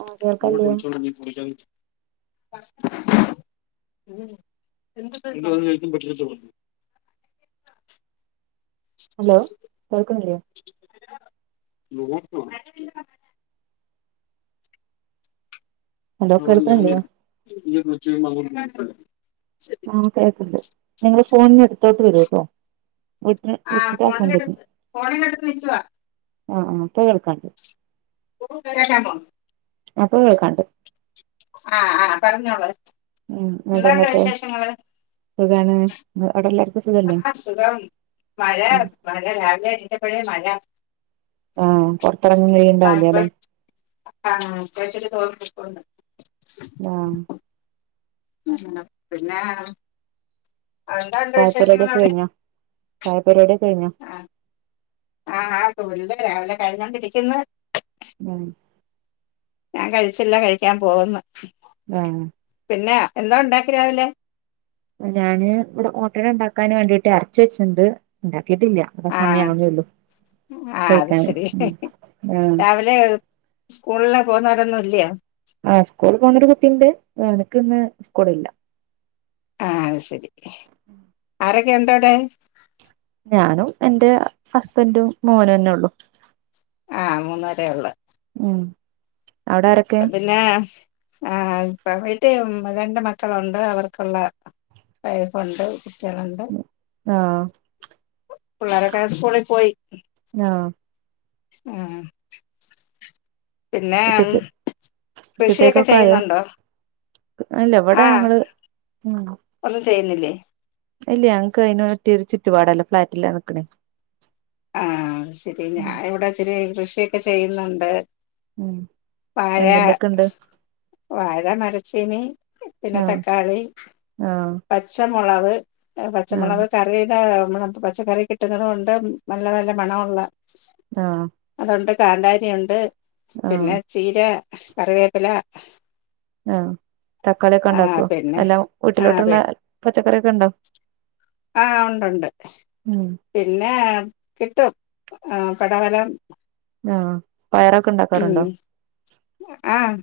ആഹ് കേൾക്കല്ലേ [inaudible] hello കേൾക്കണില്ലേ [inaudible] hello കേൾക്കണില്ലേ [unintelligible] ആ കേക്ക്ണ്ട് നിങ്ങള് ഫോണിന് അടുത്തോട്ട് വരൂട്ടോ വിട്ട [unintelligible] ഫോണിലെടുത്ത് ഫോണിലെടുത്ത് നിക്കുവാ ആ അപ്പൊ കേൾക്കാൻ പറ്റും. [unintelligible] അപ്പൊ കേൾക്കാണ്ട്. ആഹ് ആഹ് പറഞ്ഞോളൂ. ഉം നിട്ട് എന്താണ്ട് എന്തൊക്കെ വിശേഷങ്ങള് സുഖാണ് അവിടെല്ലാർക്കും ആ സുഖം മഴ ഉം രാവിലെ ഏണീറ്റപ്പളെ മഴ ആഹ് പുറത്തിറങ്ങാൻ ആ ഇപ്പൊ കയിണ്ടാവില്ലല്ലെ [unintelligible] ആഹ് ഉം പിന്നെ എന്താണ്ട് ചായ വിശേഷങ്ങൾ പരിവാടിക്കെ അവിടെ കഴിഞ്ഞോ ചായ പരിവാടിക്കെ കഴിഞ്ഞോ ആഹ് ആഹ് [unintelligible] രാവിലെ കഴിഞ്ഞോണ്ടിരിക്കുന്നു. ഉം ഞാൻ കഴിച്ചില്ല കഴിക്കാൻ പോകുന്നു. ഉം പിന്നേ എന്തോ ഒണ്ടാക്കി രാവിലെ ഞാന് ഇവിടെ ഓട്ടട ഇണ്ടാക്കാൻ വേണ്ടിട്ട് എറച്ചി വെച്ചിട്ടുണ്ട് ഉണ്ടാക്കിയിട്ടില്ല ഇവിടെ ആഹ് സമയാവുന്നേ ഉള്ളൂ ആഹ് അത് കഴിക്കാന് ശരി ഉം ആഹ് രാവിലെ സ്കൂളിലെ പോന്നാരൊന്നും ഇല്യോ ആഹ് സ്കൂൾ പോണ് ഒരു കുട്ടിയുണ്ട്, എനക്ക് ഇന്ന് സ്കൂളില്ല. ആഹ് അത് ശരി, ആരൊക്കെ ഉണ്ടോ അവിടെ? ഞാനും എന്റെ ഹുസ്ബൻഡും മോനും തന്നെ ഉള്ളു. ആഹ് മൂന്ന് പേരെയുള്ളൂ. ഉം അവിടെ ഉം ആരൊക്കെ അപ്പൊ പിന്നെ. ആഹ് ഇപ്പൊ വീട്ടിൽ രണ്ട് മക്കളുണ്ട്, അവർക്കുള്ള. വൈഫുണ്ട് കുട്ടികളുണ്ട്. ആഹ് പിള്ളേരൊക്കെ സ്കൂളിൽ പോയി. ആഹ് ആഹ് [unintelligible] പിന്നെ ഉം ഉച്ചക്ക് കൃഷിയൊക്കെ ചെയ്യുന്നുണ്ടോ അല്ല ഇവടെ ആ ഞങ്ങള് ഉം ഒന്നും ചെയ്യുന്നില്ലേ ഇല്യ ഞങ്ങക്ക് ഐന്പറ്റ്യാരു ചുറ്റുപാടല്ല ഫ്ളാറ്റില നിക്ക്ണേ ആഹ് ശരി ഉം ഞാൻ ഇവിടെ ഇച്ചിരി കൃഷിയൊക്കെ ചെയ്യുന്നുണ്ട്. ഉം വാഴാ എന്തിന്റെക്കെ ഇണ്ട് വാഴ മരച്ചീനി പിന്നെ ആഹ് തക്കാളീ ആഹ് പച്ചമുളവ് ആഹ് പച്ചമുളക് ത ഇവിടെ നമ്മള് നട്ട പച്ചക്കറി കിട്ടുന്ന ഇടം ഉണ്ട്, നല്ല നല്ല മണമുള്ള. ആഹ് അതുണ്ട് കാന്താരിയുണ്ട്, ആഹ് പിന്നെ ചീര, കറിവേപ്പില. ആഹ് തക്കാളിയൊക്കെ ആ ഉണ്ടാക്കുവോ പിന്നെ എല്ലാം. ആ വീട്ടിലോട്ടുള്ള പച്ചക്കറിയൊക്കെ ഉണ്ടോ, ആ ഉണ്ടുണ്ട് ഉം. പിന്നെ കിട്ടും ആഹ് പടവലം. ആഹ് പയറുയൊക്കെ ഉണ്ടാക്കാറുണ്ടോ? ആഹ്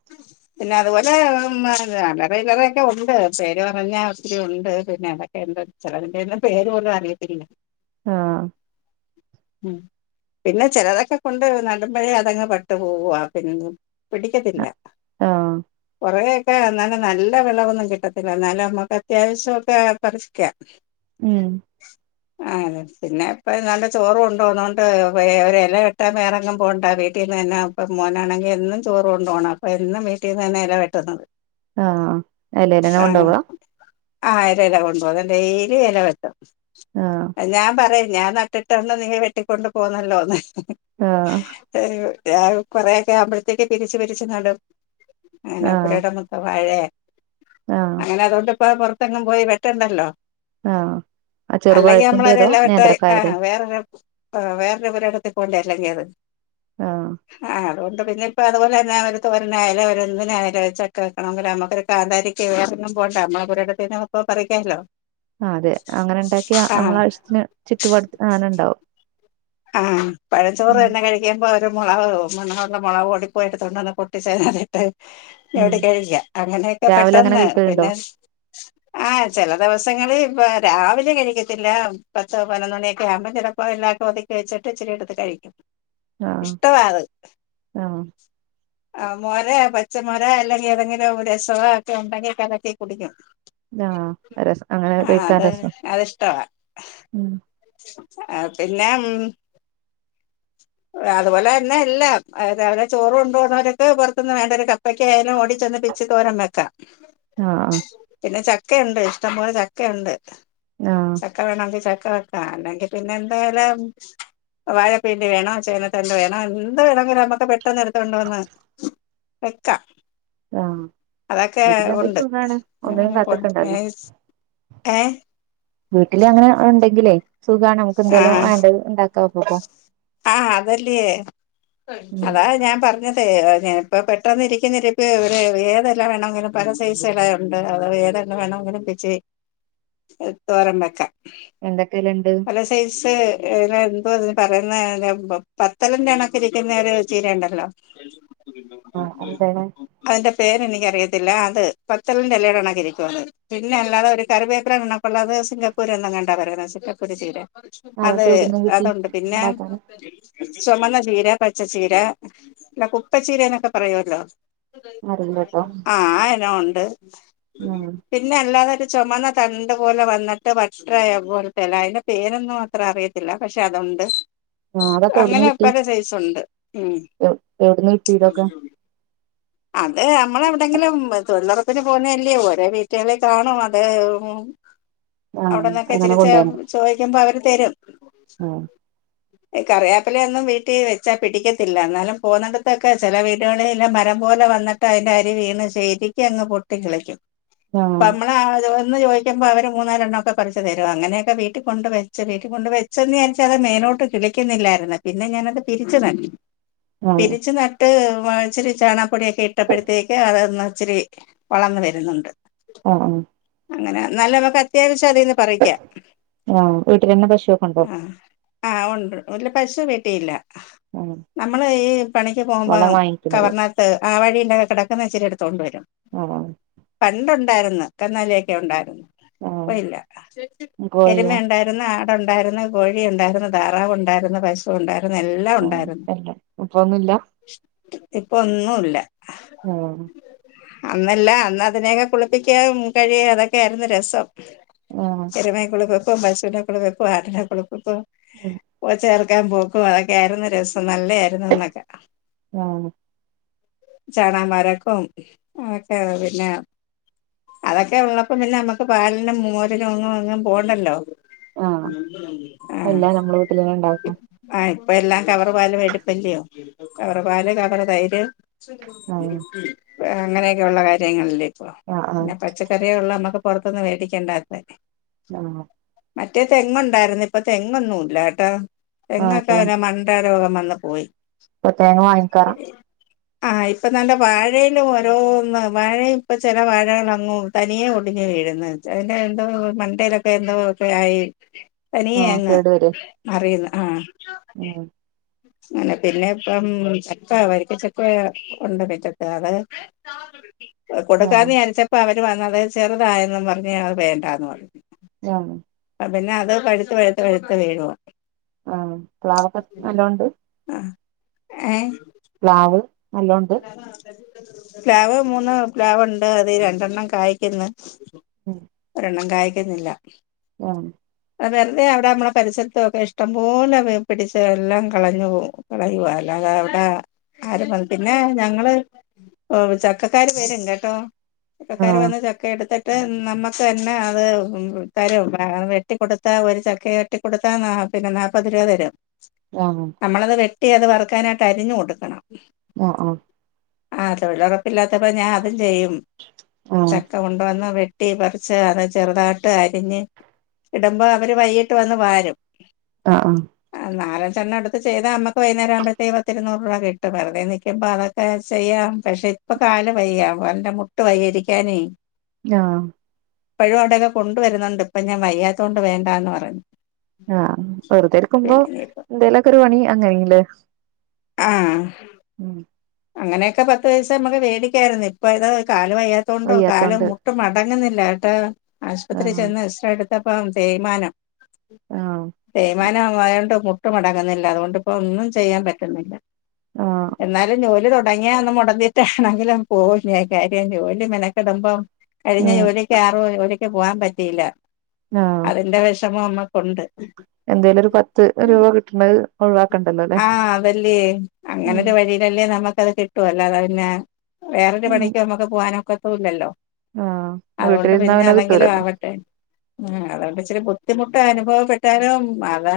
[inaudible] പിന്നെ അതുപോലെ അല്ലറ ചില്ലറൊക്കെ ഉണ്ട് പേര് പർഞ്ഞാ ഒത്തിരി ഉണ്ട് പിന്നെ അതൊ എന്ത ചെലതിന്റൊന്നും പേര് പോലും അറിയത്തില്ല ആഹ് ഉം പിന്നെ ചെലതൊക്കെ കൊണ്ട് നടുമ്പഴേ അതങ്ങ് പട്ട് പോവുവ പിന്നെ പിടിക്കത്തില്ല ആഹ് കുറേ ഒക്കെ എന്നാലും നല്ല വെളവൊന്നും കിട്ടത്തില്ല എന്നാലും നമുക്ക് അത്യാവശ്യൊക്കെ പറിക്കാ [inaudible] ഉം ആഹ് അതെ പിന്നെപ്പ നല്ല ചോറ് കൊണ്ടോന്നോണ്ട് ഒരെല വെട്ടാൻ വേറെങ്ങും പോണ്ട വീട്ടീന്നന്നെ ഇപ്പം മോനാണെങ്കി എന്നും ചോറ് കൊണ്ടോണം അപ്പൊ എന്നും വീട്ടീന്നന്നെ എല വെട്ടുന്നത് ആഹ് എലേലെന്നെ ആഹ് കൊണ്ടോവാ ആഹ് ഏലേലാ കൊണ്ടോവാ ഡെയിലി എല വെട്ടും ആഹ് ഞാൻ പറിയും ഞാൻ നട്ടിട്ട് അവ്ട്ന്ന് നീ വെട്ടിക്കൊണ്ട് പോന്നല്ലോന്ന് ആഹ് ഏഹ് കൊറേ ഒക്കെ ആവുമ്പഴത്തേക്ക് പിരിച്ച് പിരിച്ച് നടും അങ്ങനെ ആഹ് പൊരയിടം മൊത്തം വാഴെ ആഹ് അങ്ങനെ അതുകൊണ്ട് ഇപ്പോ പൊറത്തെങ്ങും പോയി വെട്ടണ്ടല്ലോ ആഹ് ആ അല്ലെങ്കി ചെറുപഴത്തിന്റേതോ നമ്മളൊരെല വെട്ടാ നേന്ത്രക്കായയുടെ ആഹ് വേറൊരാ ആഹ് വേറൊര് പൊരയിടത്തി പോണ്ടേ എറങ്ങേറ് ആഹ് ആഹ് അതോണ്ട് പിന്നെ ഇപ്പ അതുപോലന്ന അവര് തോരനായാലും ഒരു ന്തിനായാലും ഒര് ചക്ക വെക്കണോങ്കില് നമ്മക്കൊര് കാന്താരിക്ക് വേറെങ്ങും പോണ്ട. നമ്മള പൊരേടത്തീന്ന് പ്പോ പറിയ്ക്കാല്ലോ ആഹ് അതെ അങ്ങന ഉണ്ടാക്കിയാ നമ്മള വശ്യത്തിന് ചുറ്റുപടുത്ത് ആന ഉണ്ടാവും ആഹ് പഴഞ്ചോറ് ഉം തന്നെ കഴി ചെയ്യമ്പോ ഒര് മൊളക് മണമൊള്ള മൊളവ് ഓടി പോയിട്ട് തൊണ്ടുവന്ന് പൊട്ടിച്ചതിനകത്തിട്ട് ഉം വിടെ കഴിക്കാ അങ്ങനെയൊക്കെ രാവിലെ അങ്ങനെ പെട്ടെന്ന് കഴിക്കലുണ്ടോ പിന്നെ ആഹ് ചെല ദെവസങ്ങള് ഇപ്പ രാവിലെ കഴിക്കത്തില്ല പത്തൊ പതിനൊന്ന് മണിയൊക്കെ ആകുമ്പം ചെലപ്പോ എല്ലാക്കൊതി വേവിച്ചിട്ട് ഇച്ചിരി എടുത്ത് കഴിക്കും. ആഹ് ഇഷ്ടവാ അത് ആഹ് ആഹ് മോരേ പച്ചമോരേ അല്ലെങ്കി ഏതെങ്കിലും രസവാ ഒക്കെ ഒണ്ടെങ്കി കലക്കി കുടിക്കും. ആഹ് രസ അങ്ങനെ ആ കഴിക്കാൻ അത് രസം ഉം അഹ് പിന്നേം [inaudible] അതുപോലെന്നെ എല്ലാം അത് അവരെ ചോറ് കൊണ്ട് പോണോരൊക്കെ പൊറത്തുന്ന് വേണ്ട ഒരു കപ്പക്ക ആയാലും ഓടി ചെന്ന് പി ച്ച് തോരൻ വെക്കാം അ ആഹ് പിന്നെ ചക്കയുണ്ട് ഇഷ്ടംപോലെ ചക്കയുണ്ട് ആഹ് ചക്ക വേണോങ്കി ചക്ക അല്ലെങ്കി പിന്നെ എന്തായലും വാഴപ്പിണ്ടി വേണോ ചേനത്തണ്ട് വേണോ എന്ത് വേണോങ്കിലും നമ്മക്ക് പെട്ടെന്ന് എടുത്ത് കൊണ്ട് വന്ന് [inaudible] വെക്കാ ആഹ് അതക്കെ വീട്ടിലുണ്ടെങ്കി ഒണ്ട് സുഖാണ് ഒന്നിനും [unintelligible] കാത്ത്ക്കണ്ടല്ലോ ഏഹ് വീട്ടില് അങ്ങനെ ഉണ്ടെങ്കിലേ സുഖാണ് നമുക്ക് എന്തേലും ആ വേണ്ടത് ഉണ്ടാ ആഹ് അതല്ലേ ഉം അതാ ഞാൻ പറഞ്ഞത് തെ അത് ഞാനിപ്പ പെട്ടെന്ന് ഇരിക്കുന്ന ഇരിപ്പ് പിന്നെ ഏതെല വേണമെങ്കിലും പല സൈസ് എല ഒണ്ട് അതോ വേത ന്ന് വേണോങ്കിലും പ്പിച്ച് [inaudible] ത് തോരൻ വെക്കാം എന്തക്കലുണ്ട് പല സൈസ് എല ഇപ്പ തിന് പറയുന്ന എലാവുമ്പോ പത്തല്ന്റെ കണക്ക് ഇരിക്കുന്നേര് ചീര ഒണ്ടല്ലോ ആഹ് എന്താണ് അതിന്റെ പേര് എനിക്കറിയത്തില്ല അത് പത്തല്ന്റെ എലേ കണക്കിരിക്കും അത് പിന്നെ അല്ലാതെ ഒരു കറിവേപ്പില നിന്നപ്പൊള്ളത് സിംഗപ്പൂര്ന്ന്ങ്ങണ്ടാ പറയണ് സിംഗപ്പൂര് ചീര അതെ അതൊക്കെ എവിടുന്ന് കിട്ടി അതൊണ്ട് പിന്നെ ഉണ്ടാക്കാന് ചൊമന്നചീര, പച്ചച്ചീര പിന്ന കുപ്പച്ചീര എന്നൊക്കെ പറയോല്ലോ അറിയില്ലട്ടോ ആഹ് ആ എനോം ഒണ്ട് ഉം പിന്നെ അല്ലാതെ ഒരു ചൊമന്ന തണ്ട് പോലെ വന്നിട്ട് വട്ട്റായ പോലത്തെ എല അതിന്റെ പേരൊന്നു അത്ര അറിയത്തില്ല പക്ഷെ അതൊണ്ട് ആഹ് അതൊക്ക എവിട്ന്ന് കിട്ടി. ഉം എവ് എവിട്ന്ന് കിട്ടി ഇതൊക്കെ [inaudible] അത് അമ്മള് എവിടെയെങ്കിലും തൊഴിലൊറപ്പിന് പോകുന്ന അല്ലേയോ ഓരോ വീട്ടേളെ കാണും അത് ഉം ആഹ് അവിടന്നക്കെ അങ്ങനെ ഇച്ചിരിച്ചെ കൊണ്ടുവരണം ചോയിക്കമ്പ അവര് തരും ആഹ് ഈ കറിയാപ്പില ഒന്നും വീട്ടീ വെച്ചാ പിടിക്കത്തില്ല എന്നാലും പോക്ന്നട്ത്തൊക്കെ ചെല വീട്കളിലും മരം പോലെ വന്ന് ട്ട് അതിന്റെ അരി വീണ് ശരിക്ക് അങ്ങ് പൊട്ടി കിളിക്കും ആഹ് പ്പമ്മൾ ആഹ് അത് ഒന്ന് ചോയ്ക്കമ്പ അവര് മൂന്നാലെണ്ണോക്ക പറിച്ച് തരും അങ്ങനെയൊക്കെ വീട്ടി കൊണ്ട് വെച്ച് വീട്ടി കൊണ്ട് വെ ച്ചന്ന് വിചാരിച്ച് അത് മേലോട്ട് കിളിക്കുന്നില്ലായിരുന്ന് പിന്നെ ഞാനത് പിരിച്ച് നട്ട് ആഹ് പിരിച്ചു ന ഇട്ട് വ ഇച്ചിരി ചാണകപ്പൊടിയൊക്കെ ഇട്ടപ്പഴത്തേക്ക് അതൊന്ന് ഇച്ചിരി വളന്ന് വരുന്നുണ്ട് ആഹ്- ആഹ് അങ്ങനെ നല്ല നമക്ക് അത്യാവശ്യം അതീന്ന് പറിയ്ക്കാം ആഹ് വീട്ടിലന്നെ പശു ആ- ആഹ് ഒണ്ട് ഓല്ല പശു വീട്ടിയില്ല ആഹ് നമ്മള് ഈ പണിക്ക് വളം പോകുമ്പം വാങ്ങിക്കണത് കവറിനാത് ട്ട് ആ വഴിയെല്ലാം കെടക്കുന്ന ഇച്ചിരി എടുത്തോണ്ട് വരും ഉം പണ്ടൊണ്ടായിരുന്ന് കന്നാലിയൊക്കെ ഒണ്ടായിരുന്ന് ആഹ് ഇപ്പ ഇല്ല എരുമ കോഴിയോ ഉണ്ടായിരുന്ന് ആടൊ ഒണ്ടായിരുന്ന് കോഴി ഒണ്ടായിരുന്ന് താറാവു ഒണ്ടായിരുന്ന് പശു ഇപ്പ ഒണ്ടായിരുന്ന് എല്ലാ ആഹ് ഒണ്ടായിരുന്ന് എല്ലാം ഇപ്പൊന്നുല്ല ഇപ്പൊ ഒന്നും ഇല്ല ആഹ് അന്നല്ല അന്നതിനെയൊക്കെ കുളിപ്പിക്കാം കഴിയ അതൊക്കെ ആയിരുന്നു രസം ആഹ് എരുമെ കുളിപ്പിപ്പ് പശൂനെ കുളിപ്പിപ്പ് ആടിനെ കുളിപ്പിപ്പ് ഉം പോച്ച അറ്ക്കാൻ പോക്കും ഓ അതൊക്കെ ആയിരുന്ന് രസം നല്ല ആയിരുന്നു അന്നൊക്കെ ആഹ് ചാണാം വാരക്കോം അതൊക്കെ വര്ന്ന് പിന്നെ അതൊക്കെ ഉള്ളപ്പോ പിന്നെ നമ്മുക്ക് പാലിനും മോരിനും ഒന്നും എങ്ങും പോണ്ടല്ലോ ആഹ് ആഹ് എല്ലാം നമ്മള വീട്ടിലന്നെ ഉണ്ടാക്കാം ആഹ് ഇപ്പ എല്ലാം കവറ് പാല് വേടിപ്പല്ലിയോ കവറ് പാല് കവറ് തൈര് ആഹ് പ അങ്ങനെയൊക്കേള്ള കാര്യങ്ങളല്ലേ ഇപ്പൊ ആഹ് ആഹ് പിന്നെ പച്ച ച്ചക്കറിയെ ഉള്ളൂ അമ്മക്ക് പൊറത്തൊന്ന് വേടിക്കേണ്ടാത്തെ ആഹ് മറ്റേ തെങ്ങൊണ്ടായിരുന്നു ഇപ്പൊ തെങ്ങൊന്നും ഇല്ല കേട്ടോ ആഹ് തെങ്ങൊക്കെ തേ പിന്നെ മണ്ട ട്ടാ രോഗം വന്ന് പോയി ഇപ്പ തേങ്ങ വാങ്ങിക്കാ ആഹ് ഇപ്പ നല്ല വാഴേലും ഓരോന്ന് വാഴ ഇപ്പ ചില വാഴകൾ അങ്ങും തനിയെ ഒടിഞ്ഞ് വീഴ്ന്ന് ച അതിന്റെ എന്തോ മണ്ടേലൊക്കെ എന്തോക്കെ ആയി തനിയെ ആഹ് അങ്ങ് കേട് വരെ മറിയുന്ന് ആഹ് ഉം അങ്ങനെ പിന്നെ ഇപ്പം ചക്ക വരിക്കച്ചക്ക ഒണ്ട് മിറ്റത്ത് അത് [unintelligible] ആഹ് കൊടുക്കാന്ന് വിചാരിച്ചപ്പോ അവര് വന്നത് ചെറുതായെന്നും പറഞ്ഞ് അത് വേണ്ടാന്ന് പറഞ്ഞു ജം ഇപ്പ പിന്നെ അത് പഴുത്ത് പഴുത്ത് പഴുത്ത് വീഴുവാ ആ പ്ലാവൊക്കെ നല്ലോണ്ട് ആഹ് ഏഹ് പ്ലാവ് നല്ലോണ്ട് പ്ലാവ് മൂന്ന് പ്ലാവൊണ്ട് അതി രണ്ടെണ്ണം കായ്ക്ക്ന്ന് ഒരെണ്ണം കായിക്കുന്നില്ല ഉം അത് വെറുതെ അവിടെ നമ്മടെ പരിസരത്തൊക്കെ ഇഷ്ടംപോലെ വേ പിടിച്ച് എല്ലാം കളഞ്ഞു പോവും കളയുവാ അല്ലാതെ അവിടെ ആരും വന്ന് പിന്നെ ഞങ്ങള് ഓഹ് ചക്കക്കാര് വരും കേട്ടോ ചക്കക്കാര് വന്ന് ആഹ് ച ക്ക എടുത്തിട്ട് നമ്മക്ക് തന്നെ അത് ഉം തരും വ വെട്ടിക്കൊടുത്താ ഒരു ചക്കയൊ ട്ടി കൊടുത്താ നാ പിന്നെ നാപ്പത് രൂപ തരും ആഹ് നമ്മളത് വെട്ടി അത് വറുക്കാനായിട്ട് അരിഞ്ഞു കൊടുക്കണം ആഹ് ആഹ് ആഹ് തൊഴിലുറപ്പില്ലാത്തപ്പോ ഞാൻ അതും ചെയ്യും ആഹ് ചക്ക കൊണ്ടുവന്ന് വെ ട്ടി പറിച്ച് അത് ചെറുതാട്ടരിഞ്ഞ് ഇടുമ്പോ അവര് വൈകീ ട്ട് വന്ന് വാരും ആഹ് ആഹ് നാലഞ്ചെണ്ണടുത്ത് ചെയ്താ നമ്മക്ക് വൈകുന്നേരാവുമ്പഴത്തേ പത്ത് ഇരുനൂറ് രൂപാ കിട്ടും വെറുതെ നി ക്ക്യുമ്പം അതൊക്കെ ചെയ്യാ പക്ഷേ ഇപ്പൊ കാല് വയ്യാ കാല്ന്റെ മുട്ട് വയ്യാ ഇരിക്കാനേ ആഹ് ഇപ്പഴും അവിടെയൊക്കെ കൊണ്ടുവരുന്നുണ്ട് ഇപ്പ ഞാൻ വയ്യാത്തോണ്ട് വേണ്ടാന്ന് പറയും ആഹ് വെറുതെ ഇര്ക്കുമ്പോ എന്തേലൊക്കെ ഒരു പണി അങ്ങനീല്ലേ ആഹ് അങ്ങനെയൊക്കെ പത്ത് പൈസ അമ്മക്ക് വേടിക്കാര്ന്നെ ഇപ്പോ ഇതാ കാല് വയ്യാ ത്തോണ്ടും കാല് വയ്യാത്തോണ്ട് മുട്ട് മടങ്ങ്ന്നില്ലാട്ടൊ ആശുപത്രി ആഹ് ചെന്ന് എക്സ്റെടു ത്തപ്പം തേയ്മാനം ആഹ് തേയ്മാനം ആയോണ്ട് മു ട്ട് മടങ്ങ്ന്നില്ല അതുകൊണ്ട്പ്പോ ഒന്നും ചെയ്യാൻ പറ്റുന്നില്ല ആഹ് എന്നാലും ജോലി തൊ ടങ്ങിയാ ഒന്ന് മൊടന്തീട്ട് ആണെങ്കിലും പോവും ഞാൻ കാര്യം ജോലി മെനക്കെടുമ്പം കഴിഞ്ഞ ഉം ജോലി ക്ക്യവാറും ജോ ജോലിക്ക് പോവാൻ പറ്റിയില്ല ആഹ് അതിന്റെ വെഷമം അമ്മക്കുണ്ട് ഉം എന്തേലൊരു പത്ത് രൂപ കിട്ടണത് ഒഴിവാക്കണ്ടല്ലോല്ലേ പ്പല്ല്യേ അങ്ങനൊരു വഴിയിലല്ലേ നമ്മക്കത് കിട്ടൂ അല്ലാതെ പിന്നെ വേറൊരു ഉം പണിക്ക് നമ്മക്ക് പോവാനൊക്കത്തു ഇല്ലല്ലോ ആഹ് അതോണ്ട് വീട്ടിലിരുന്നാ പിന്നെ അതെങ്കിലും കിട്ടൂലല്ലോ ആവട്ടെ ഉം അതുകൊണ്ട് ഇച്ചിരി ബുദ്ധിമുട്ട് അനുഭവപ്പെട്ടാലും അതാ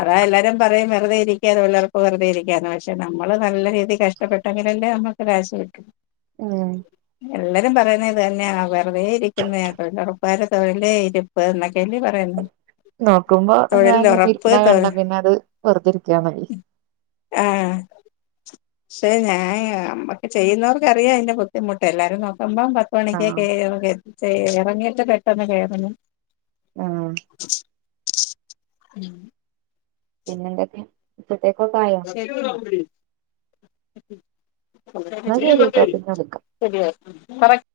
അതാ എല്ലാരും പറയും വെറുതെ ഇരി ക്ക്യാനുള്ളവർക്ക് വെറുതെ ഇരിക്ക്യാന്ന് പക്ഷേ നമ്മള് നല്ല രീതി കഷ്ടപ്പെട്ടെങ്കിലല്ലേ നമ്മക്ക് ക്യാഷ് കിട്ടൂ ഉം എല്ലെരും പറയുന്നേ ഇതന്നെയാ വെറുതെ ഇരിക്കിന്നെ തൊഴിലുറ പ്പാര് തൊഴിലേ ഇരിപ്പ് എന്നൊക്കെല്ലേ പറയുന്നേ നോക്കുമ്പോ ഞാന് [unintelligible] ഇരിക്കണ തൊഴി കണ്ടാ പിന്നെ അത് വെറുതിരിക്ക്യാന്നറിം ആഹ് ക്ഷേ ഞാനാ അമ്മക്ക് ചെയ്യ്ന്നവർക്കറിയാ അയിന്റെ ബുദ്ധിമുട്ട് എല്ലാരും നോക്കുമ്പം പ ആഹ് പണിക്കക്കേ [unintelligible] ചെയ് എറങ്ങീട്ട് പെട്ടെന്ന് കേറുന്നു ആഹ് ഉം പിന്നെ എന്തൊക്കേ ഇപ്പത്തേക്കൊക്കായോ [inaudible] എന്നാ ശരിട്ടോ പിന്നെ വിളിക്കാം [unintelligible]